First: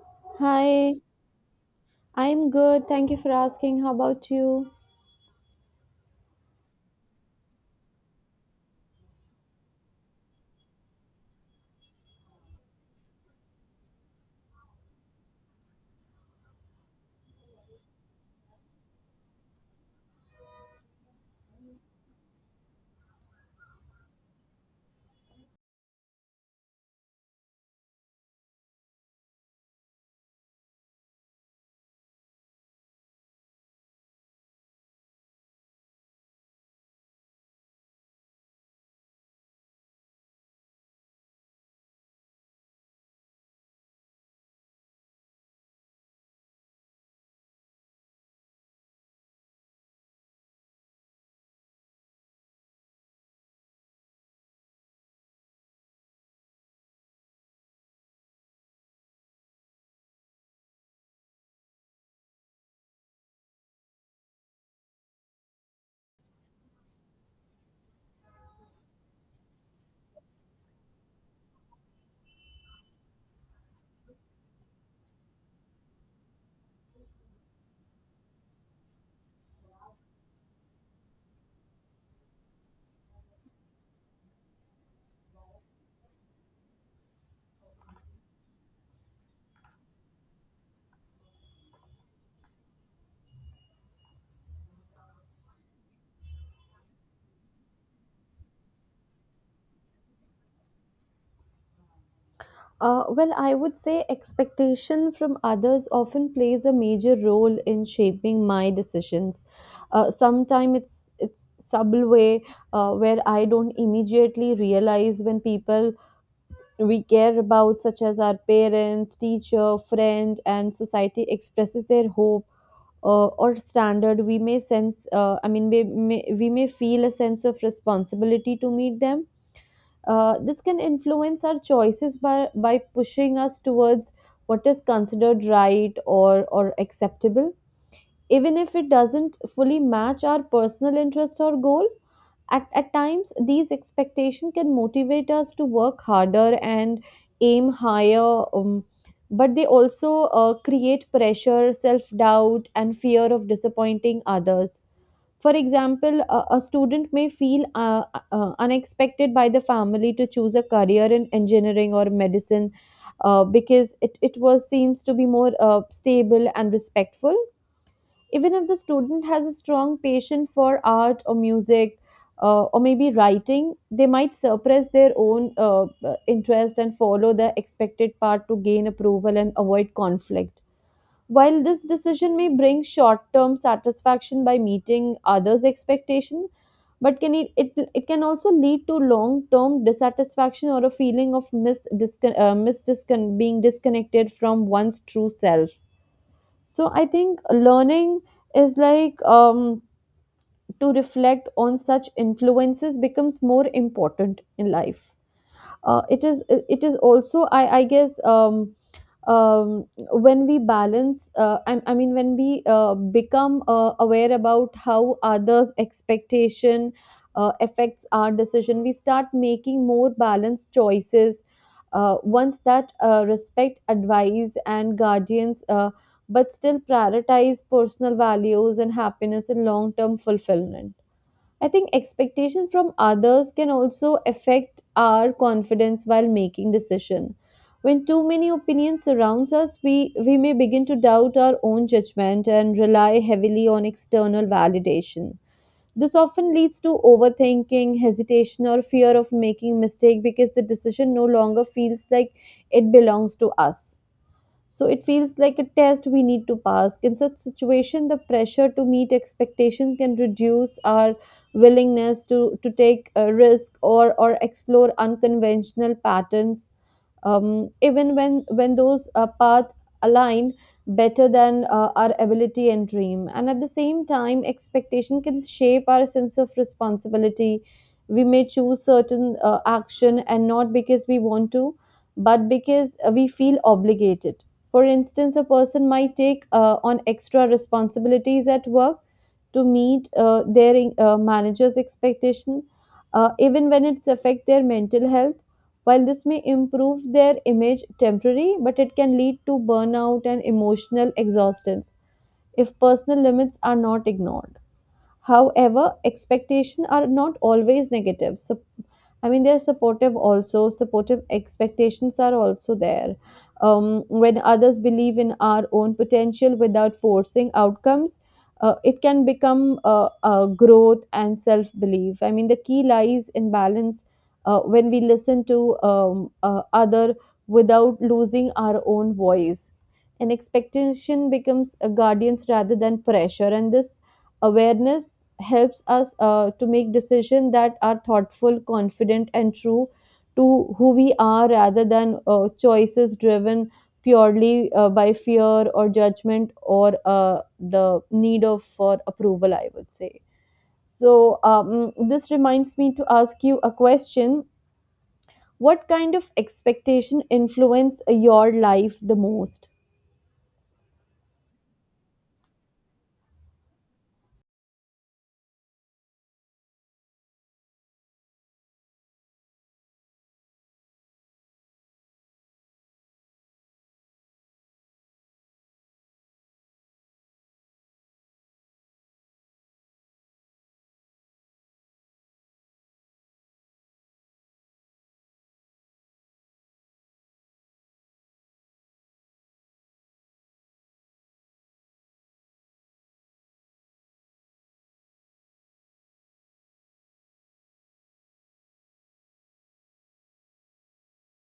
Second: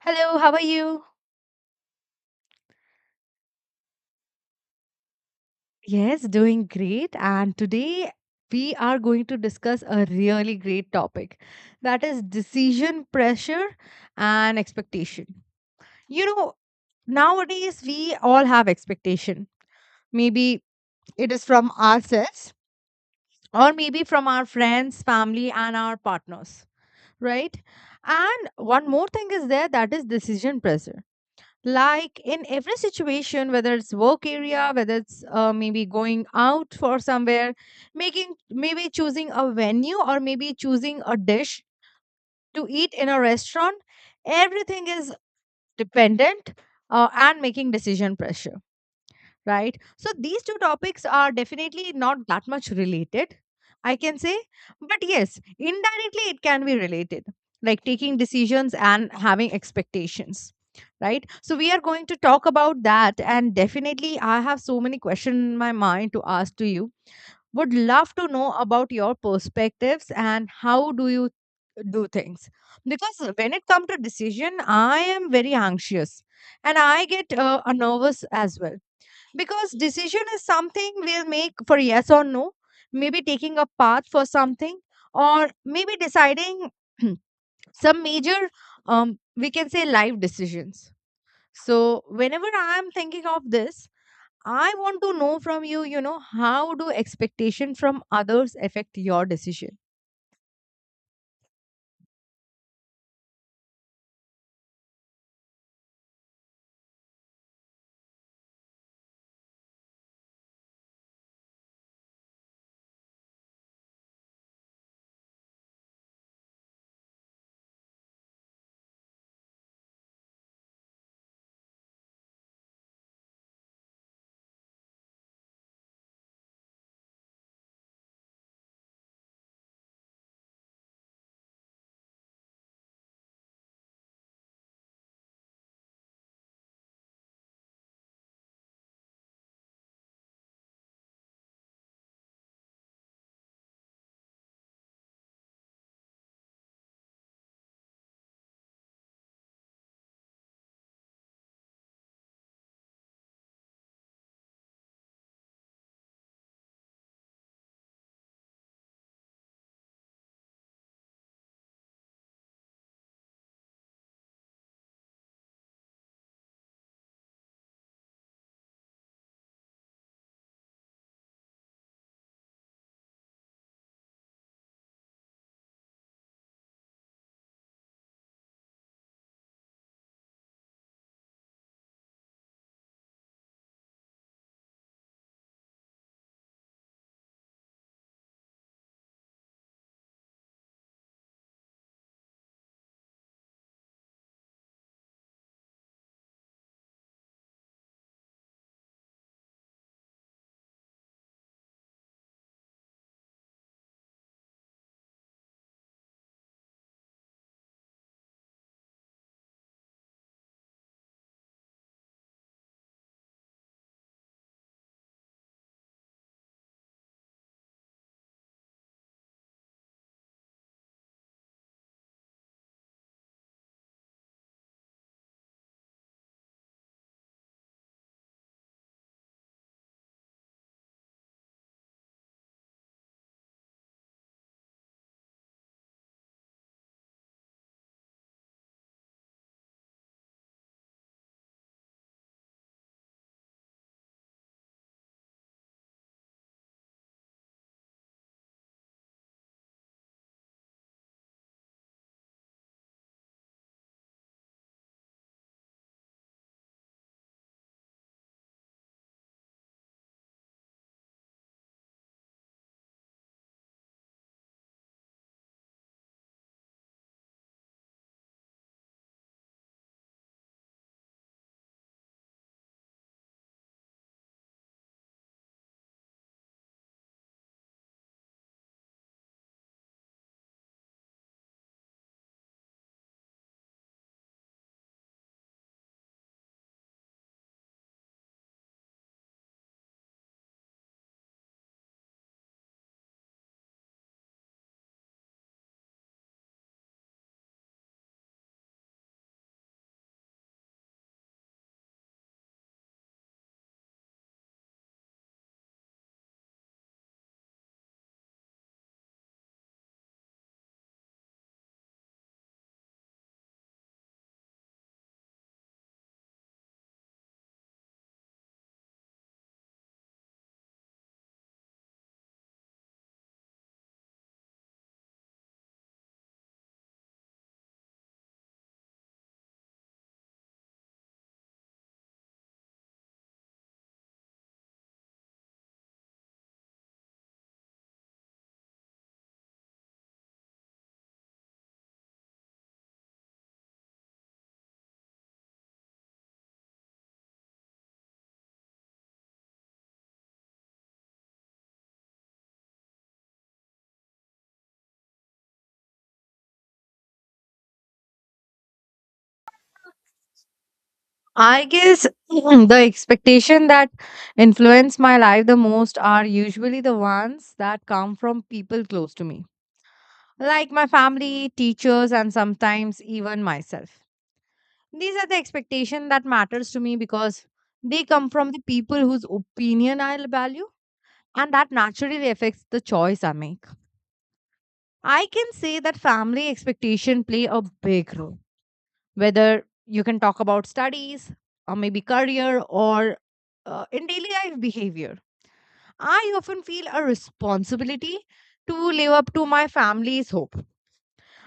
Hello, how are Hi, you? I'm good. Thank you for asking. How about you? Yes, doing great. And today we are going to discuss a really great topic that is decision pressure and expectation. You know, nowadays we all have expectation. Maybe it is from ourselves or maybe from our friends, family, and our partners, right? And one more thing is there that is decision pressure, like in every situation, whether it's work area, whether it's maybe going out for somewhere, making, maybe choosing a venue or maybe choosing a dish to eat in a restaurant. Everything is dependent and making decision pressure, right? So these two topics are definitely not that much related, I can say. But yes, indirectly it can be related, like taking decisions and having expectations, right? So we are going to talk about that. And definitely, I have so many questions in my mind to ask to you. Would love to know about your perspectives and how do you do things, because when it comes to decision, I am very anxious, and I get nervous as well, because decision is something we'll make for yes or no, maybe taking a path for something or maybe deciding some major we can say life decisions. So whenever I am thinking of this, I want to know from you you know how do expectation from others affect your decision? Well, I would say expectation from others often plays a major role in shaping my decisions. Sometimes it's subtle way where I don't immediately realize when people we care about, such as our parents, teacher, friend, and society, expresses their hope or standard. We may sense, we may feel a sense of responsibility to meet them. This can influence our choices by pushing us towards what is considered right or acceptable. Even if it doesn't fully match our personal interest or goal, at times these expectations can motivate us to work harder and aim higher, but they also create pressure, self doubt, and fear of disappointing others. For example, a student may feel unexpected by the family to choose a career in engineering or medicine because it was seems to be more stable and respectful. Even if the student has a strong passion for art or music or maybe writing, they might suppress their own interest and follow the expected path to gain approval and avoid conflict. While this decision may bring short term satisfaction by meeting others' expectation, but can it can also lead to long term dissatisfaction or a feeling of being disconnected from one's true self. So I think learning is like to reflect on such influences becomes more important in life. It is also I guess, um, when we balance I mean when we become aware about how others expectation affects our decision, we start making more balanced choices, ones that respect advice and guardians, but still prioritize personal values and happiness and long-term fulfillment. I think expectations from others can also affect our confidence while making decision. When too many opinions surrounds us, we may begin to doubt our own judgment and rely heavily on external validation. This often leads to overthinking, hesitation, or fear of making mistake because the decision no longer feels like it belongs to us. So it feels like a test we need to pass. In such situation, the pressure to meet expectations can reduce our willingness to take a risk or explore unconventional patterns, even when those paths align better than our ability and dream. And at the same time expectation can shape our sense of responsibility. We may choose certain action and not because we want to but because we feel obligated. For instance, a person might take on extra responsibilities at work to meet their manager's expectation, even when it's affect their mental health. While this may improve their image temporarily, but it can lead to burnout and emotional exhaustion if personal limits are not ignored. However, expectations are not always negative. So I mean, they're supportive also. Supportive expectations are also there. When others believe in our own potential without forcing outcomes, it can become growth and self belief. I mean, the key lies in balance, when we listen to other without losing our own voice. And expectation becomes a guardians rather than pressure. And this awareness helps us to make decisions that are thoughtful, confident, and true to who we are rather than choices driven purely by fear or judgment or the need of for approval, I would say. So, this reminds me to ask you a question. What kind of expectation influence your life the most? I guess the expectation that influence my life the most are usually the ones that come from people close to me, like my family, teachers, and sometimes even myself. These are the expectation that matters to me because they come from the people whose opinion I value, and that naturally affects the choice I make. I can say that family expectation play a big role, whether you can talk about studies or maybe career or in daily life behavior. I often feel a responsibility to live up to my family's hope.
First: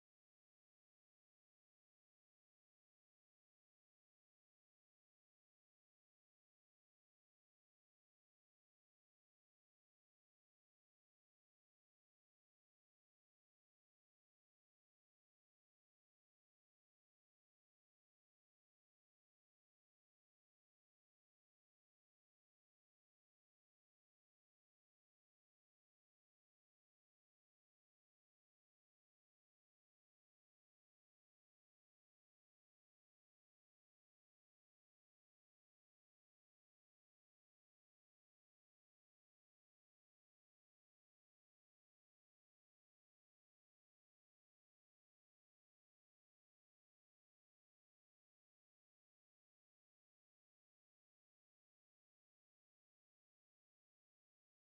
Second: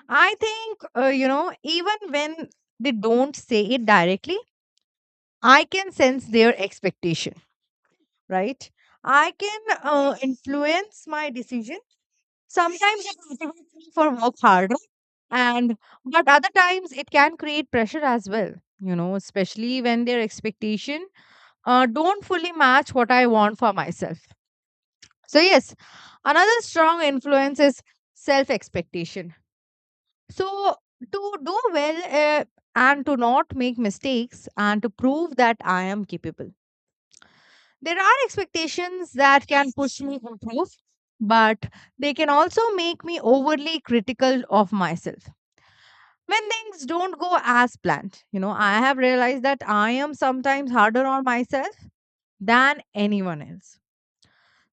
I think, even when they don't say it directly, I can sense their expectation, right? I can influence my decision. Sometimes it motivates me for work harder, and but other times it can create pressure as well, especially when their expectation don't fully match what I want for myself. So yes, another strong influence is self expectation. So, to do well and to not make mistakes, and to prove that I am capable, there are expectations that can push me to improve, but they can also make me overly critical of myself when things don't go as planned. I have realized that I am sometimes harder on myself than anyone else.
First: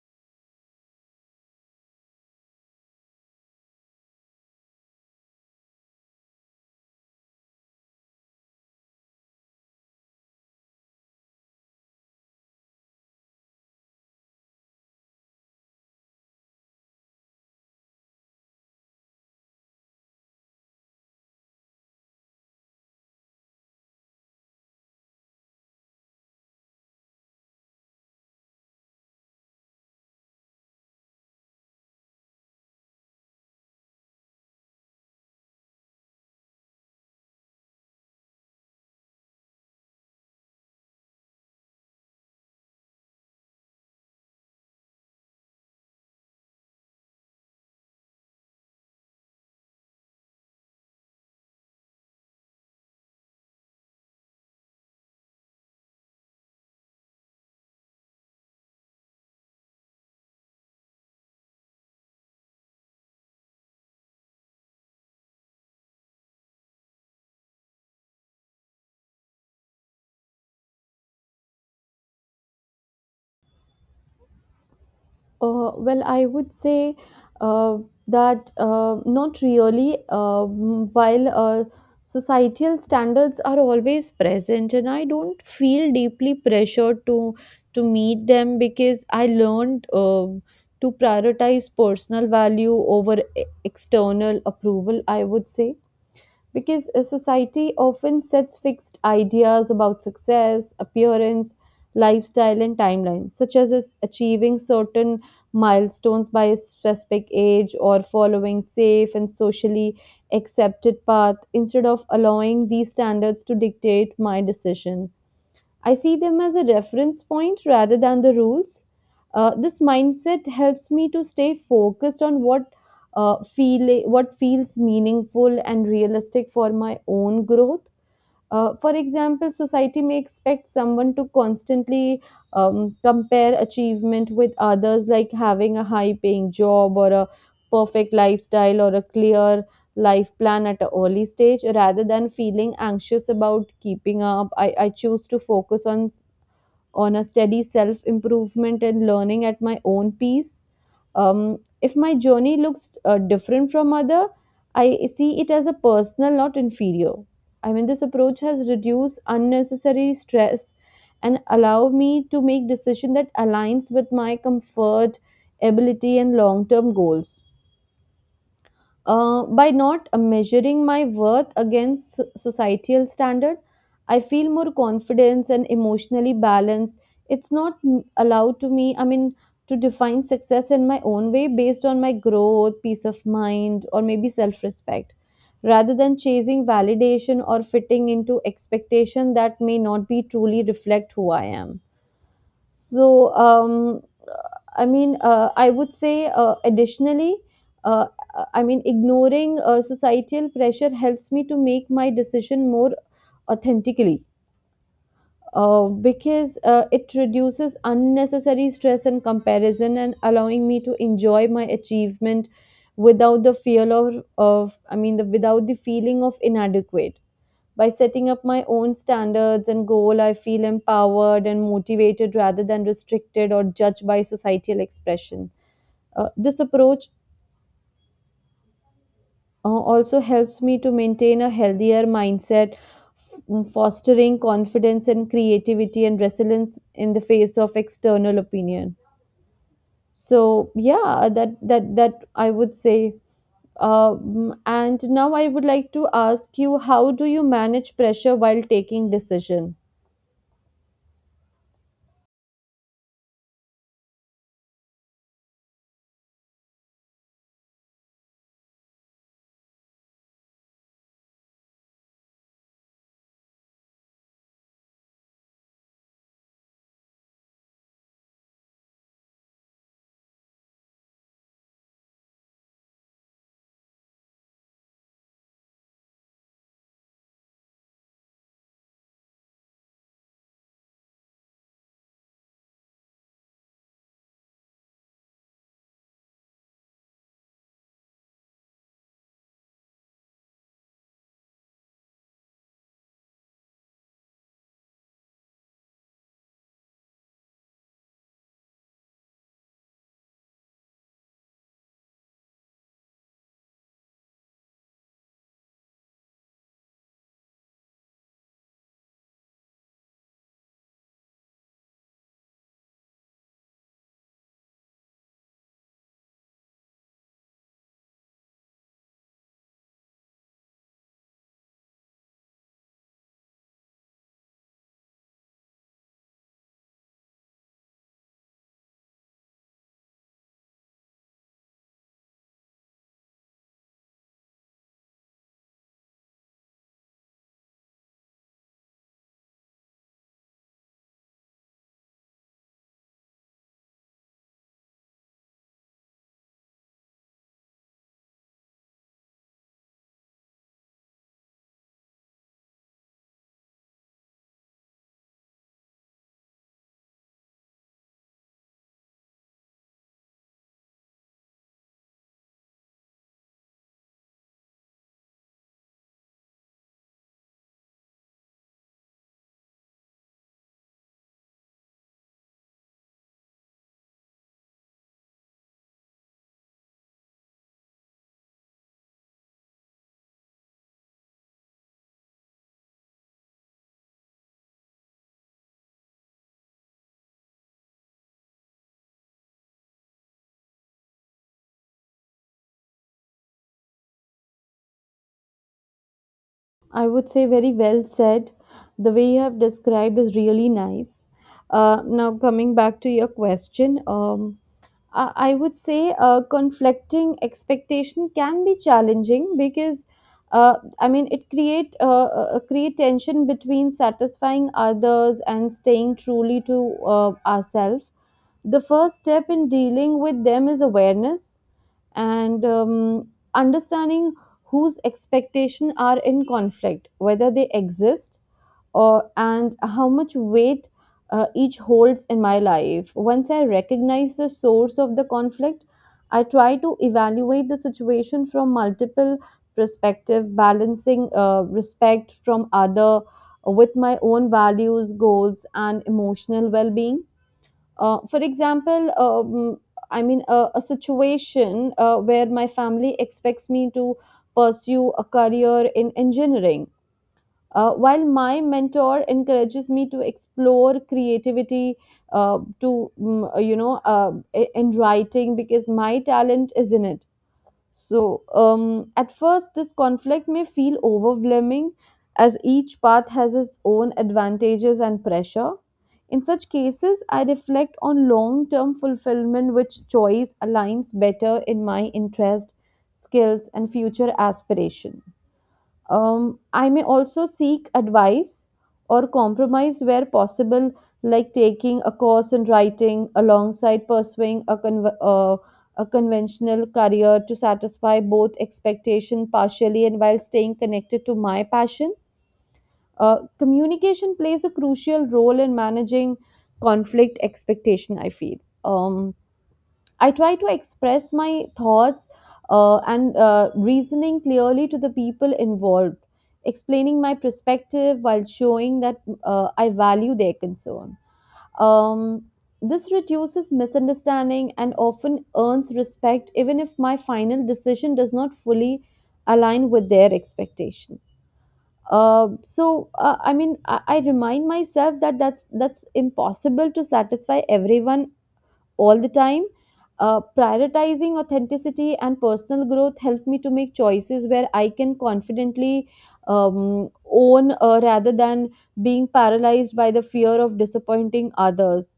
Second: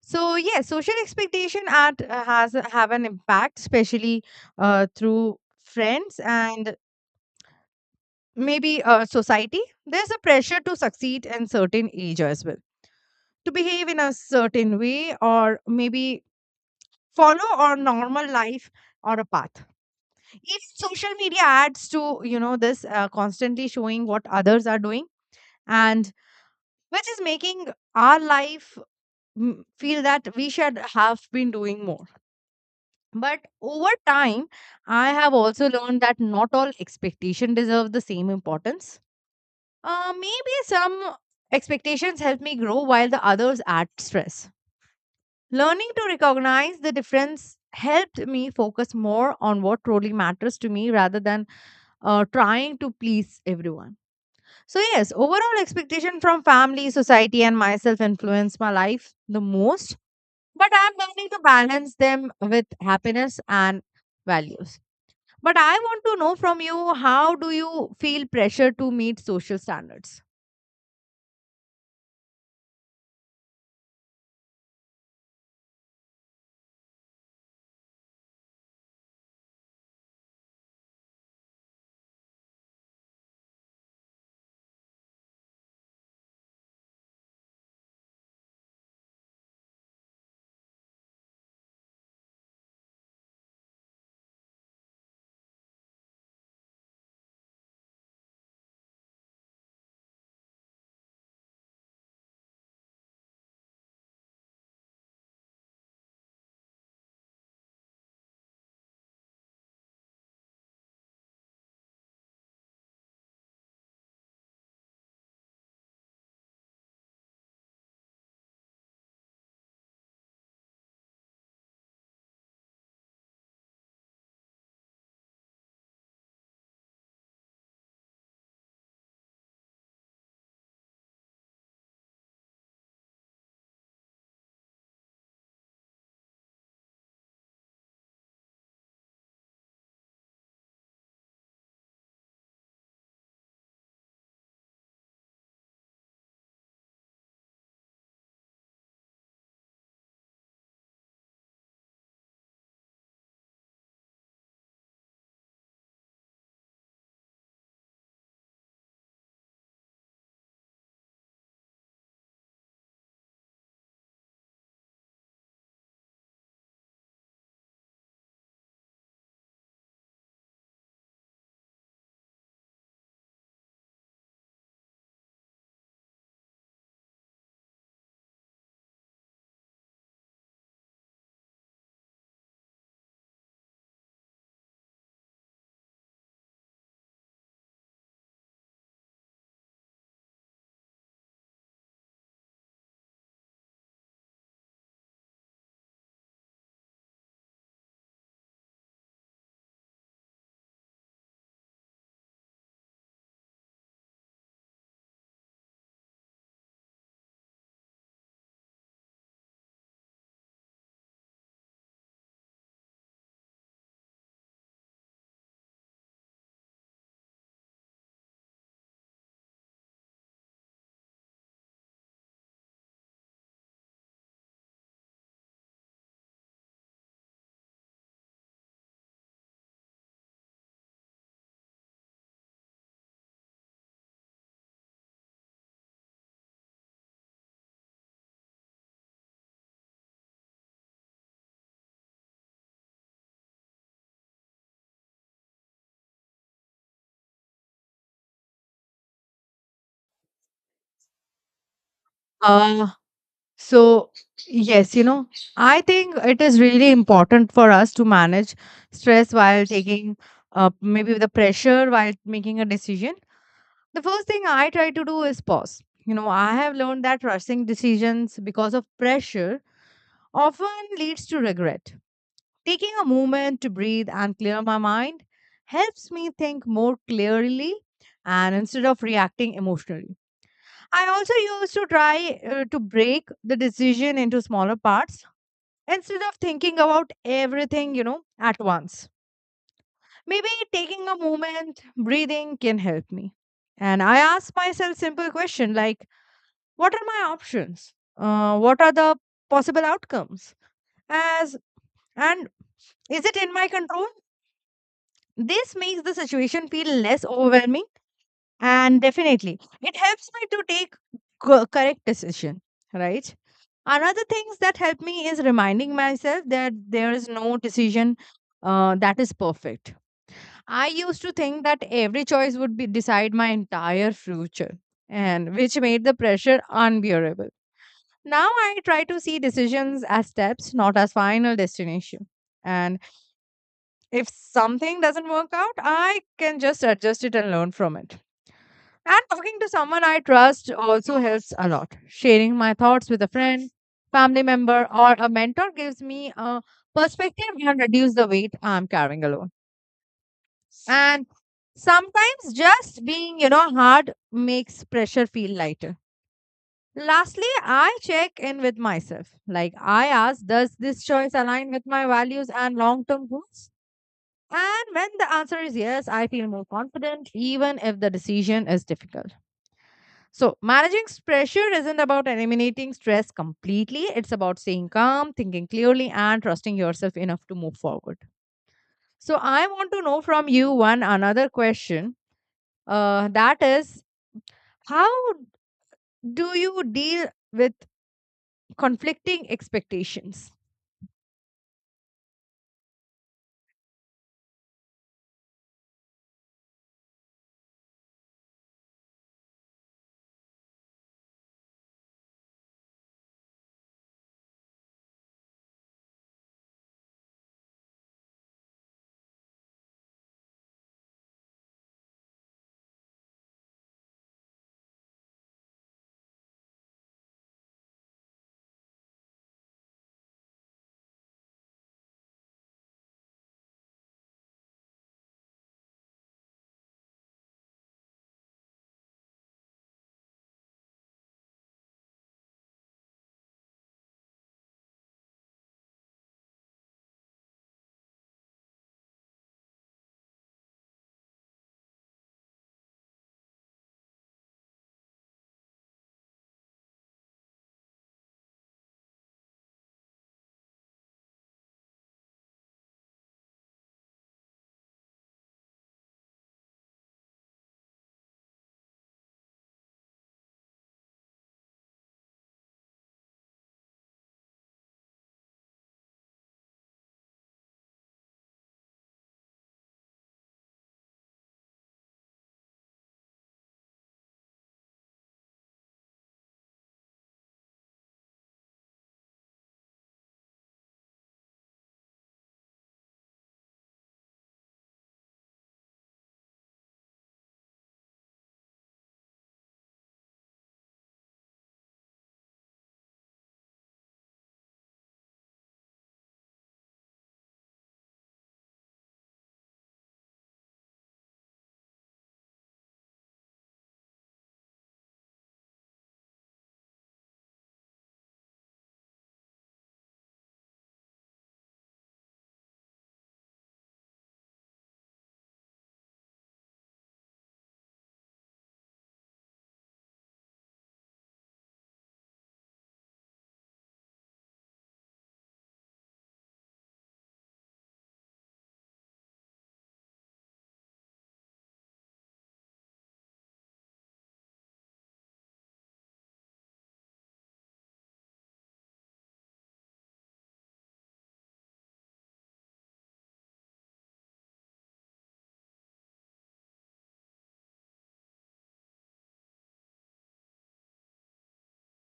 So yes, social expectation at has have an impact, especially through friends and maybe society. There's a pressure to succeed in certain age as well, to behave in a certain way, or maybe follow our normal life or a path. Even social media adds to this constantly showing what others are doing, and which is making our life feel that we should have been doing more. But over time, I have also learned that not all expectation deserve the same importance. Maybe some expectations help me grow while the others add stress. Learning to recognize the difference helped me focus more on what truly matters to me, rather than trying to please everyone. So, yes, overall expectation from family, society, and myself influence my life the most. But I'm learning to balance them with happiness and values. But I want to know from you, how do you feel pressure to meet social standards? Well, I would say uh, that, not really. While societal standards are always present, and I don't feel deeply pressured to meet them because I learned to prioritize personal value over external approval. I would say because a society often sets fixed ideas about success, appearance, lifestyle, and timelines, such as achieving certain milestones by a specific age or following safe and socially accepted path. Instead of allowing these standards to dictate my decision, I see them as a reference point rather than the rules. This mindset helps me to stay focused on what feels meaningful and realistic for my own growth. For example, society may expect someone to constantly compare achievement with others, like having a high paying job or a perfect lifestyle or a clear life plan at an early stage. Rather than feeling anxious about keeping up, I choose to focus on on a steady self improvement and learning at my own pace. If my journey looks different from other, I see it as a personal, not inferior. I mean, this approach has reduced unnecessary stress and allow me to make decision that aligns with my comfort, ability, and long-term goals. By not measuring my worth against societal standard, I feel more confidence and emotionally balanced. It's not allowed to me, I mean, to define success in my own way based on my growth, peace of mind, or maybe self respect, rather than chasing validation or fitting into expectation that may not be truly reflect who I am. So, I would say, additionally, uh, I mean, ignoring societal pressure helps me to make my decision more authentically, because it reduces unnecessary stress and comparison and allowing me to enjoy my achievement without the fear of without the feeling of inadequate. By setting up my own standards and goal, I feel empowered and motivated rather than restricted or judged by societal expression. This approach also helps me to maintain a healthier mindset, fostering confidence and creativity and resilience in the face of external opinion. So yeah, that I would say. And now I would like to ask you, how do you manage pressure while taking decision? Uh, so, yes, I think it is really important for us to manage stress while taking maybe the pressure while making a decision. The first thing I try to do is pause. I have learned that rushing decisions because of pressure often leads to regret. Taking a moment to breathe and clear my mind helps me think more clearly and instead of reacting emotionally. I also used to try to break the decision into smaller parts, instead of thinking about everything, at once. Maybe taking a moment, breathing can help me. And I ask myself simple question, like, what are my options, what are the possible outcomes, as, and is it in my control. This makes the situation feel less overwhelming, and definitely it helps me to take correct decision, right? Another things that help me is reminding myself that there is no decision that is perfect. I used to think that every choice would be decide my entire future, and which made the pressure unbearable. Now I try to see decisions as steps, not as final destination. And if something doesn't work out, I can just adjust it and learn from it. And talking to someone I trust also helps a lot. Sharing my thoughts with a friend, family member, or a mentor gives me a perspective and reduce the weight I'm carrying alone. And sometimes just being, hard makes pressure feel lighter. Lastly, I check in with myself. Like I ask, does this choice align with my values and long term goals? And when the answer is yes, I feel more confident, even if the decision is difficult. So, managing pressure isn't about eliminating stress completely. It's about staying calm, thinking clearly, and trusting yourself enough to move forward. So, I want to know from you one another question, that is, how do you deal with conflicting expectations? I would say very well said. The way you have described is really nice. Now, coming back to your question, I would say conflicting expectation can be challenging because, I mean, it create tension between satisfying others and staying truly to ourselves. The first step in dealing with them is awareness and, understanding whose expectations are in conflict, whether they exist, or and how much weight each holds in my life. Once I recognize the source of the conflict, I try to evaluate the situation from multiple perspective, balancing respect from other with my own values, goals, and emotional well-being. For example, I mean, a situation where my family expects me to pursue a career in engineering, while my mentor encourages me to explore creativity, to mm, you know, I- in writing because my talent is in it. So, at first, this conflict may feel overwhelming, as each path has its own advantages and pressure. In such cases, I reflect on long term fulfillment, which choice aligns better in my interest, skills, and future aspiration. I may also seek advice or compromise where possible, like taking a course in writing alongside pursuing a, a conventional career to satisfy both expectation partially and while staying connected to my passion. Communication plays a crucial role in managing conflict expectation I feel. um, I try to express my thoughts and reasoning clearly to the people involved, explaining my perspective while showing that I value their concern. um, this reduces misunderstanding and often earns respect even if my final decision does not fully align with their expectation. uh, I mean, I remind myself that that's impossible to satisfy everyone all the time. Prioritizing authenticity and personal growth helped me to make choices where I can confidently own, rather than being paralyzed by the fear of disappointing others.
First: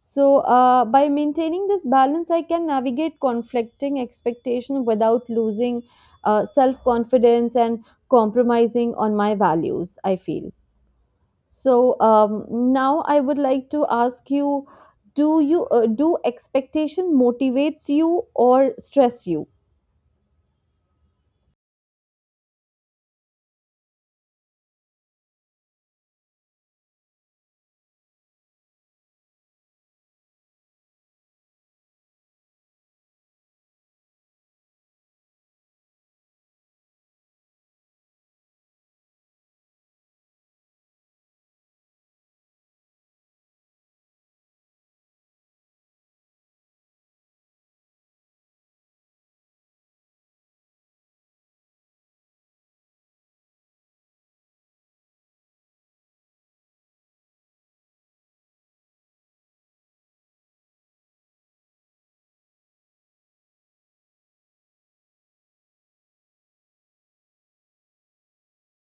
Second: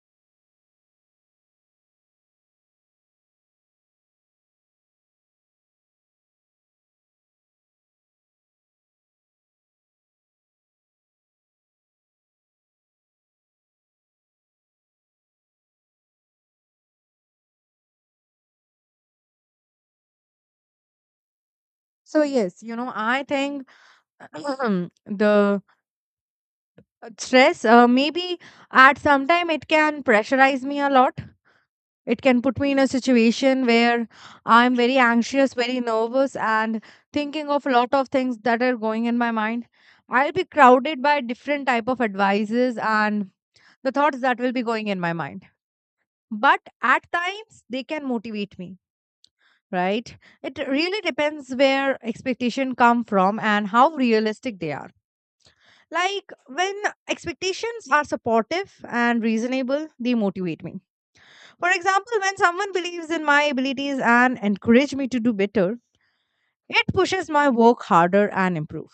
So, by maintaining this balance, I can navigate conflicting expectations without losing self confidence and compromising on my values, I feel. So now I would like to ask you do expectation motivates you or stress you? So yes, I think the stress, maybe at some time it can pressurize me a lot. It can put me in a situation where I'm very anxious, very nervous, and thinking of a lot of things that are going in my mind. I'll be crowded by different type of advices and the thoughts that will be going in my mind. But at times they can motivate me, right? It really depends where expectation come from and how realistic they are. Like when expectations are supportive and reasonable, they motivate me. For example, when someone believes in my abilities and encourages me to do better, it pushes my work harder and improve.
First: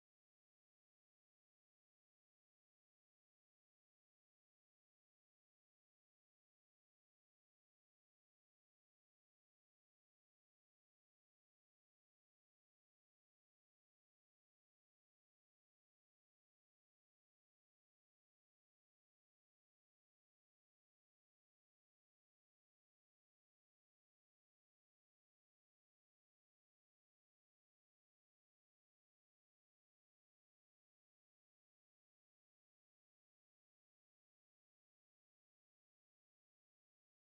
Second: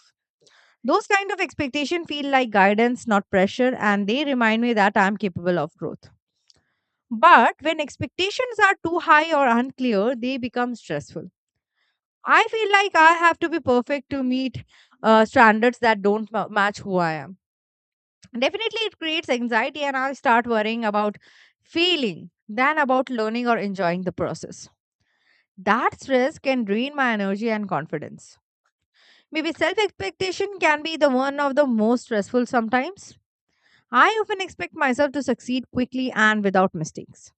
Those kind of expectation feel like guidance, not pressure, and they remind me that I'm capable of growth. But when expectations are too high or unclear, they become stressful. I feel like I have to be perfect to meet standards that don't match who I am. Definitely, it creates anxiety, and I start worrying about failing than about learning or enjoying the process. That stress can drain my energy and confidence. Maybe self expectation can be the one of the most stressful sometimes. I often expect myself to succeed quickly and without mistakes,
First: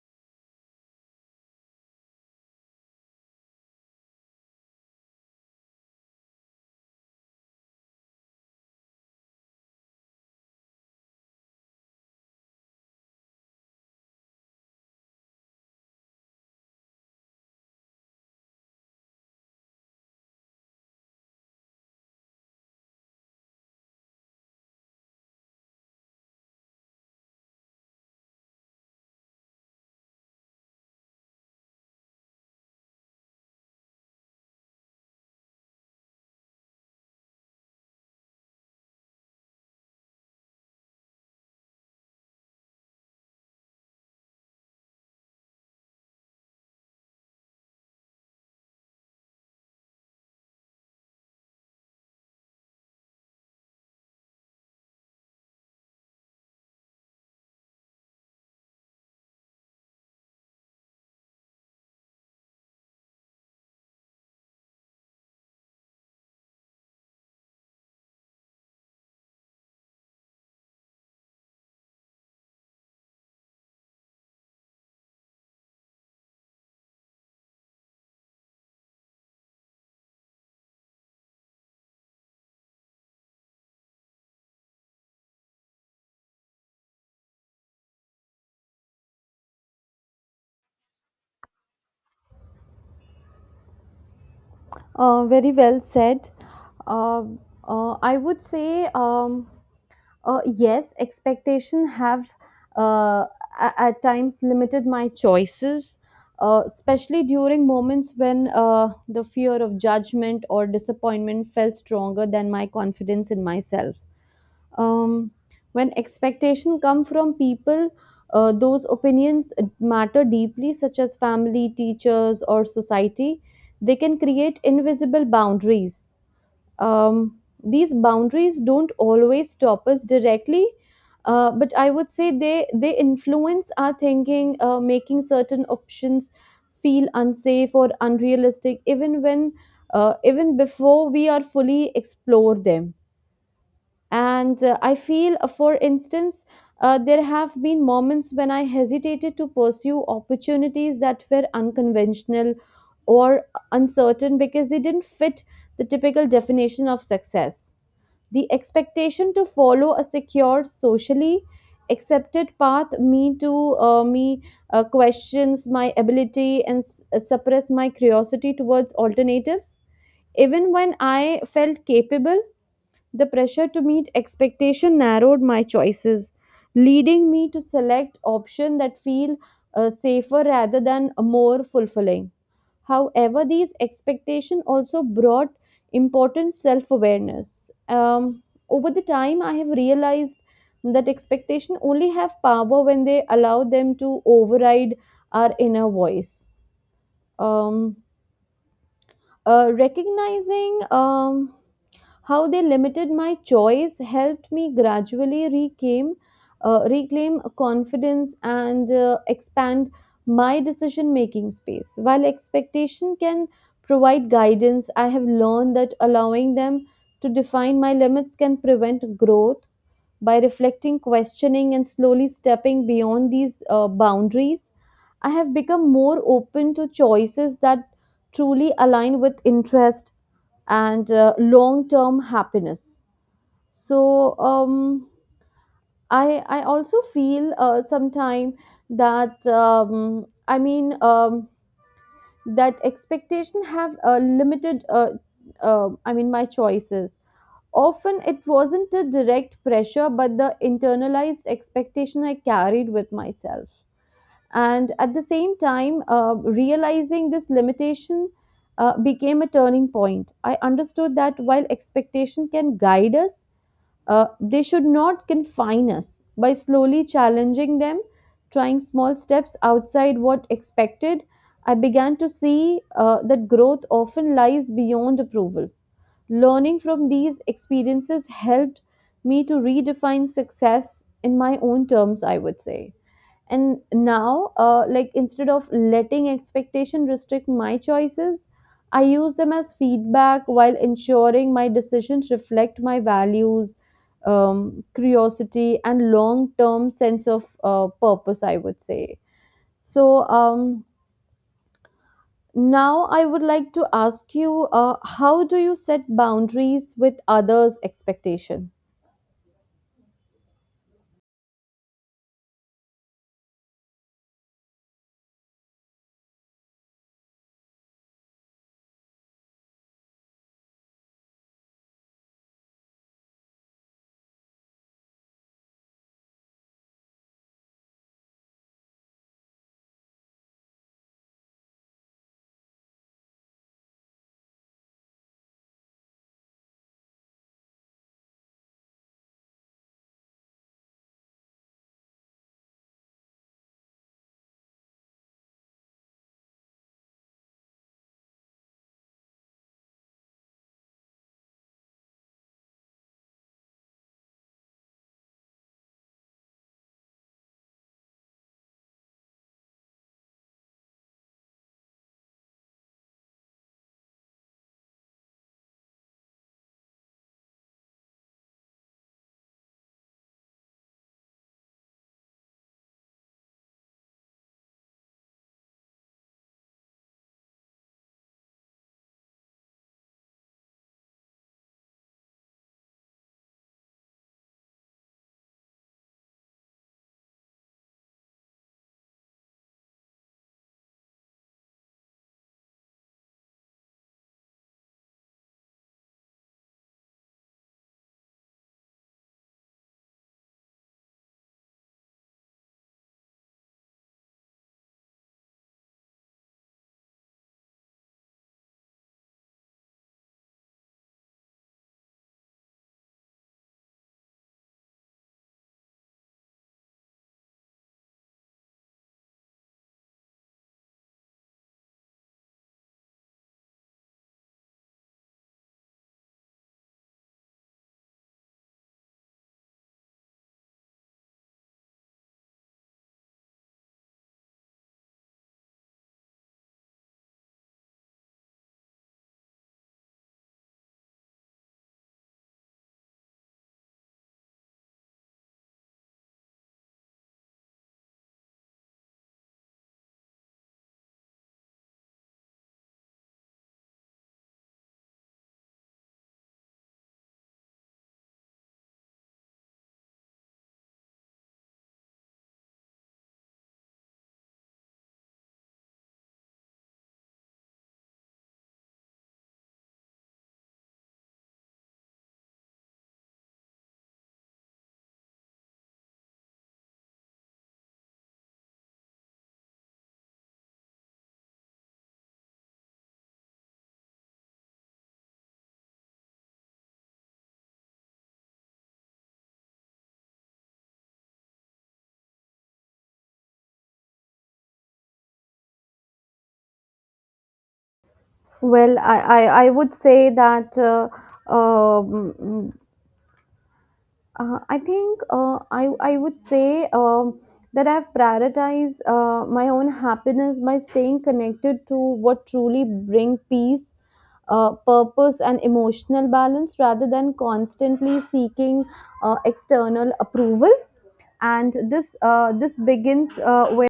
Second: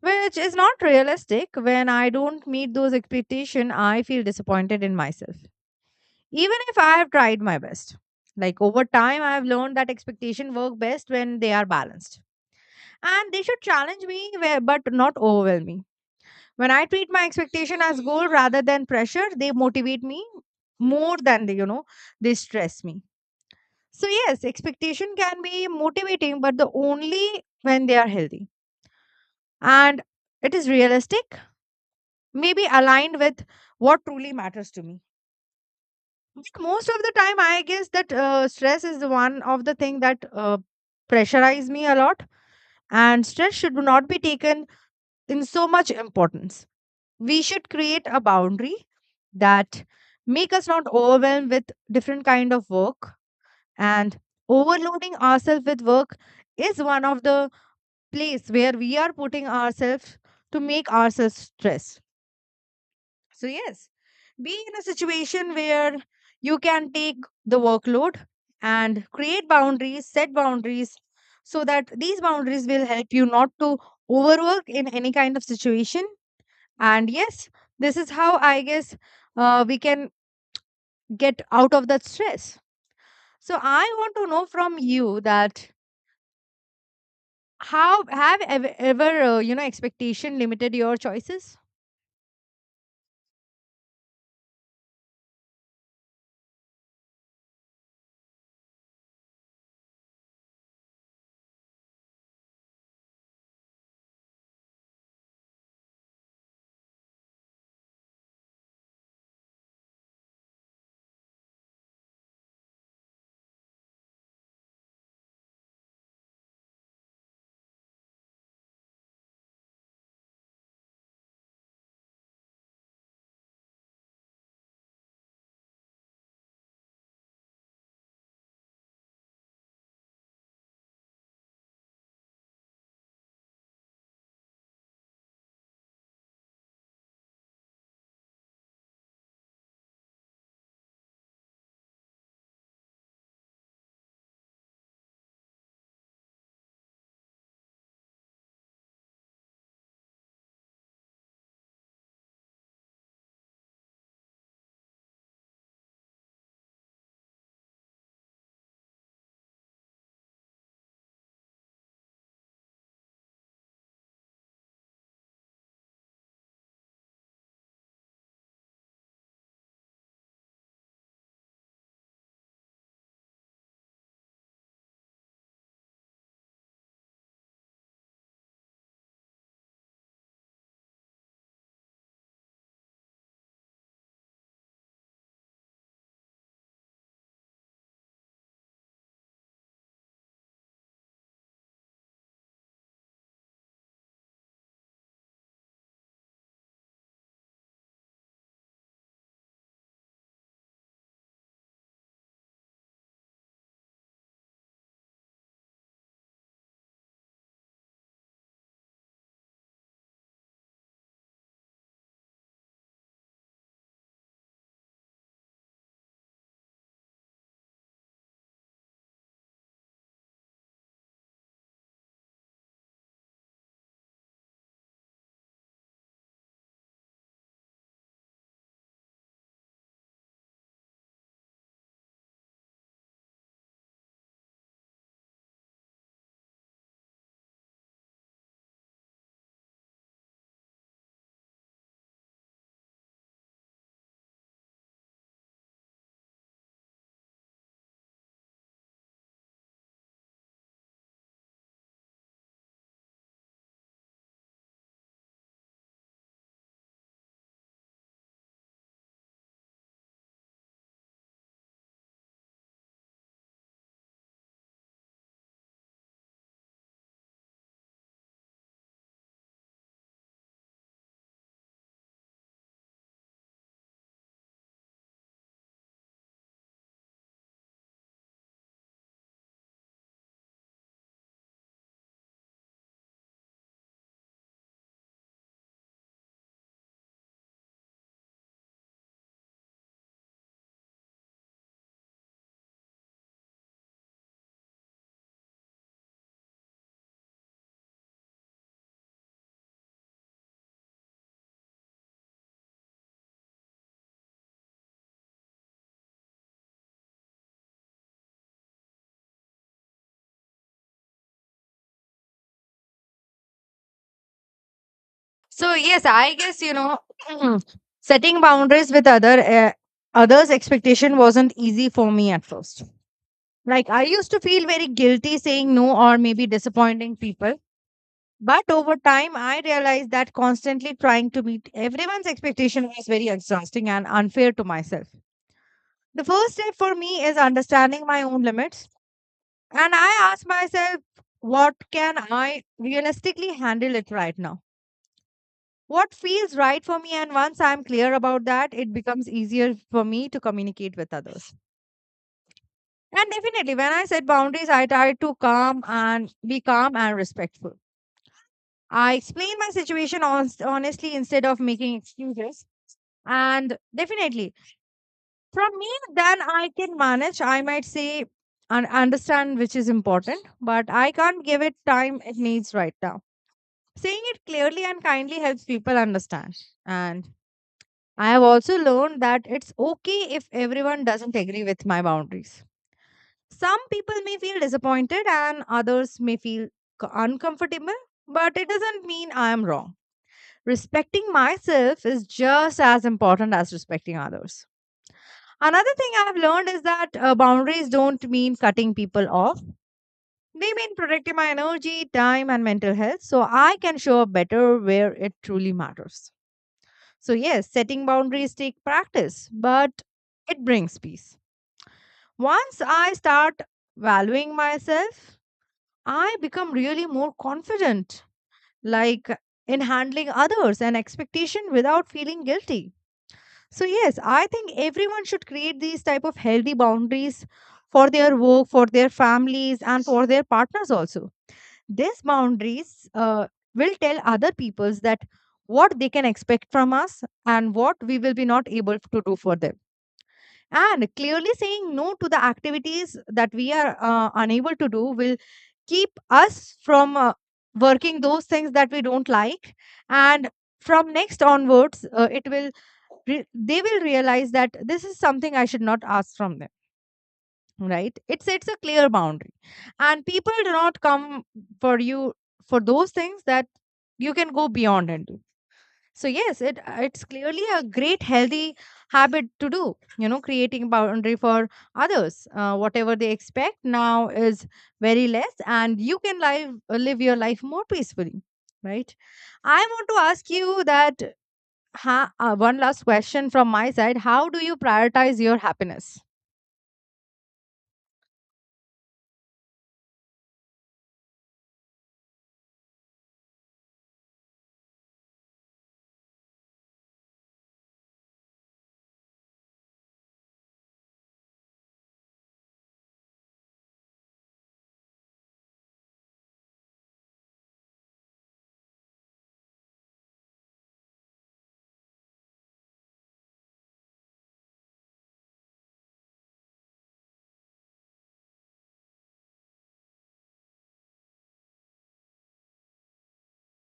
which is not realistic. When I don't meet those expectations, I feel disappointed in myself, even if I have tried my best. Like over time, I have learned that expectations work best when they are balanced, and they should challenge me, but not overwhelm me. When I treat my expectation as goal rather than pressure, they motivate me more than they, they stress me. So yes, expectation can be motivating, but the only when they are healthy. And it is realistic, maybe aligned with what truly matters to me. But most of the time, I guess that stress is the one of the thing that pressurize me a lot. And stress should not be taken in so much importance. We should create a boundary that make us not overwhelmed with different kind of work, and overloading ourselves with work is one of the place where we are putting ourselves to make ourselves stress. So yes, be in a situation where you can take the workload and create boundaries, set boundaries, so that these boundaries will help you not to overwork in any kind of situation. And yes, this is how I guess we can get out of that stress. So I want to know from you that, how have ever expectation limited your choices? Very well said. Uh, I would say, yes, expectation have, uh, at times limited my choices, especially during moments when the fear of judgment or disappointment felt stronger than my confidence in myself. um, when expectation come from people, those opinions matter deeply, such as family, teachers, or society. They can create invisible boundaries. um, these boundaries don't always stop us directly, but I would say they influence our thinking, making certain options feel unsafe or unrealistic, even when even before we are fully explore them. And I feel, for instance, there have been moments when I hesitated to pursue opportunities that were unconventional or uncertain because they didn't fit the typical definition of success. The expectation to follow a secure, socially accepted path, me questions my ability and suppress my curiosity towards alternatives, even when I felt capable. The pressure to meet expectation narrowed my choices, leading me to select options that feel safer rather than more fulfilling. However, these expectations also brought important self-awareness. Um, Over the time, I have realized that expectations only have power when they allow them to override our inner voice. Um, Recognizing how they limited my choice helped me gradually reclaim confidence and expand my decision making space. While expectation can provide guidance, I have learned that allowing them to define my limits can prevent growth. By reflecting, questioning, and slowly stepping beyond these boundaries, I have become more open to choices that truly align with interest and long term happiness. So I also feel, sometime, that, that expectation have limited, my choices. Often it wasn't a direct pressure but the internalized expectation I carried with myself. And at the same time, realizing this limitation became a turning point. I understood that while expectation can guide us, they should not confine us. By slowly challenging them, trying small steps outside what expected, I began to see that growth often lies beyond approval. Learning from these experiences helped me to redefine success in my own terms, I would say. And now, like, instead of letting expectation restrict my choices, I use them as feedback while ensuring my decisions reflect my values, curiosity, and long term sense of purpose, I would say. So now I would like to ask you, how do you set boundaries with others expectation? So yes, I guess setting boundaries with others expectation wasn't easy for me at first. Like I used to feel very guilty saying no or maybe disappointing people. But over time I realized that constantly trying to meet everyone's expectation was very exhausting and unfair to myself. The first step for me is understanding my own limits, and I ask myself, what can I realistically handle it right now? What feels right for me? And once I'm clear about that, it becomes easier for me to communicate with others. And definitely, when I set boundaries, I try to calm and be calm and respectful. I explain my situation honestly instead of making excuses. And definitely, from me, then I can manage. I might say and understand which is important, but I can't give it time it needs right now. Saying it clearly and kindly helps people understand. And I have also learned that it's okay if everyone doesn't agree with my boundaries. Some people may feel disappointed and others may feel uncomfortable, but it doesn't mean I am wrong. Respecting myself is just as important as respecting others. Another thing I've learned is that boundaries don't mean cutting people off. They mean protecting my energy, time, and mental health, so I can show up better where it truly matters. So, yes, setting boundaries take practice, but it brings peace. Once I start valuing myself, I become really more confident, like in handling others and expectation without feeling guilty. So, yes, I think everyone should create these type of healthy boundaries for their work, for their families, and for their partners also. These boundaries will tell other peoples that what they can expect from us and what we will be not able to do for them. And clearly saying no to the activities that we are unable to do will keep us from working those things that we don't like. And from next onwards, it will they will realize that this is something I should not ask from them, right? It sets a clear boundary. And people do not come for you for those things that you can go beyond and do. So yes, it's clearly a great healthy habit to do. Creating boundary for others. Whatever they expect now is very less, and you can live your life more peacefully, right? I want to ask you that, one last question from my side. How do you prioritize your happiness? Well, I would say that, um, mm, I think, I would say, that I've prioritized my own happiness by staying connected to what truly bring peace, purpose, and emotional balance rather than constantly seeking external approval. And this begins where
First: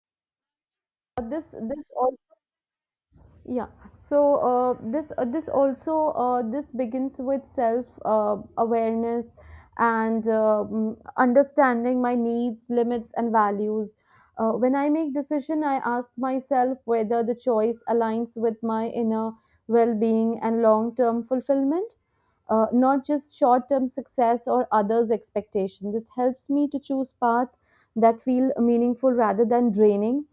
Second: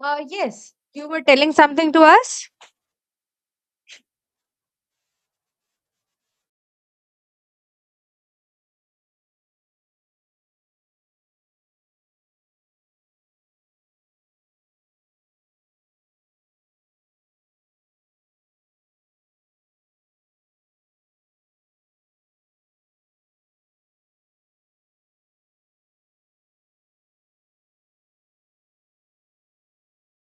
Yes, you were this telling this something to us? yeah, so this also, this begins with self awareness and understanding my needs, limits, and values. When I make decision, I ask myself whether the choice aligns with my inner well-being and long-term fulfillment, not just short-term success or others expectations. This helps me to choose path that feel meaningful rather than draining.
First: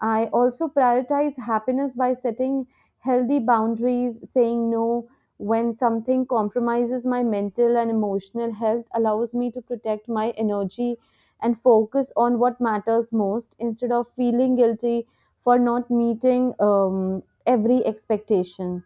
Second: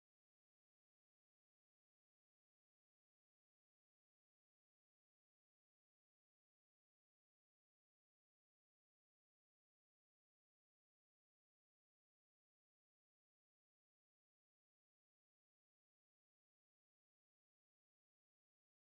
I also prioritize happiness by setting healthy boundaries. Saying no when something compromises my mental and emotional health allows me to protect my energy and focus on what matters most instead of feeling guilty for not meeting every expectation.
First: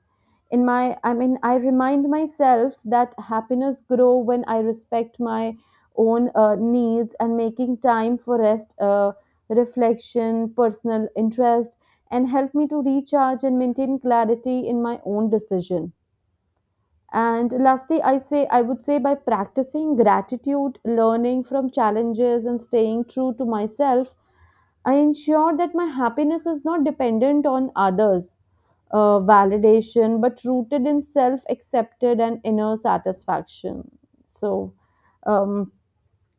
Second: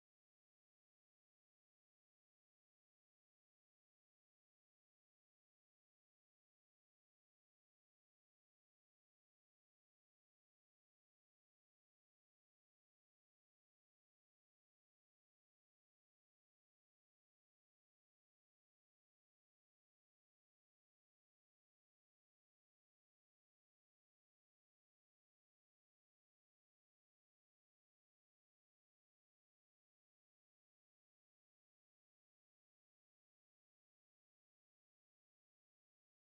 In my I mean I remind myself that happiness grow when I respect my own needs, and making time for rest, reflection, personal interest, and help me to recharge and maintain clarity in my own decision. And lastly, I would say, by practicing gratitude, learning from challenges, and staying true to myself, I ensure that my happiness is not dependent on others' validation, but rooted in self accepted and inner satisfaction. So, um,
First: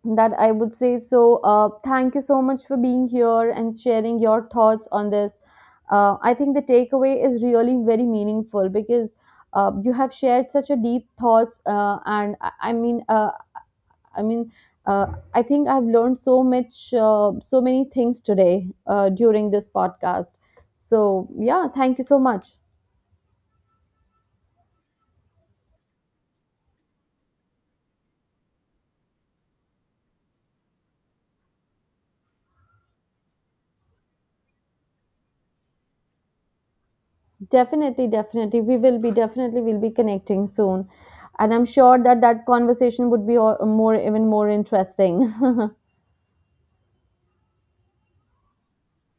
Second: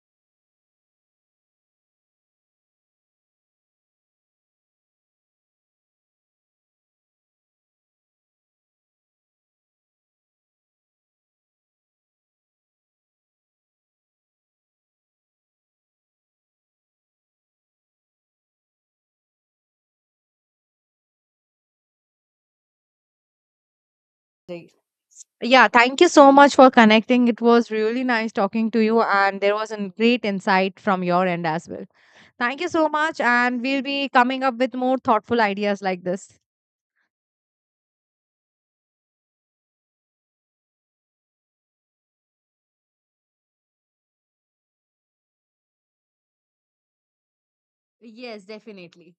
that I would say. So, thank you so much for being here and sharing your thoughts on this. I think the takeaway is really very meaningful, because you have shared such a deep thoughts, and I mean, I mean, uh, I think I've learned so much, so many things today, during this podcast. So yeah, thank you so much. Right. Yeah, thank you so much for connecting. It was really nice talking to you, and there was a great insight from your end as well. Thank you so much, and we'll be coming up with more thoughtful ideas like this. Definitely, definitely, we will be connecting soon, and I'm sure that conversation would be more, even more interesting. Yes, definitely.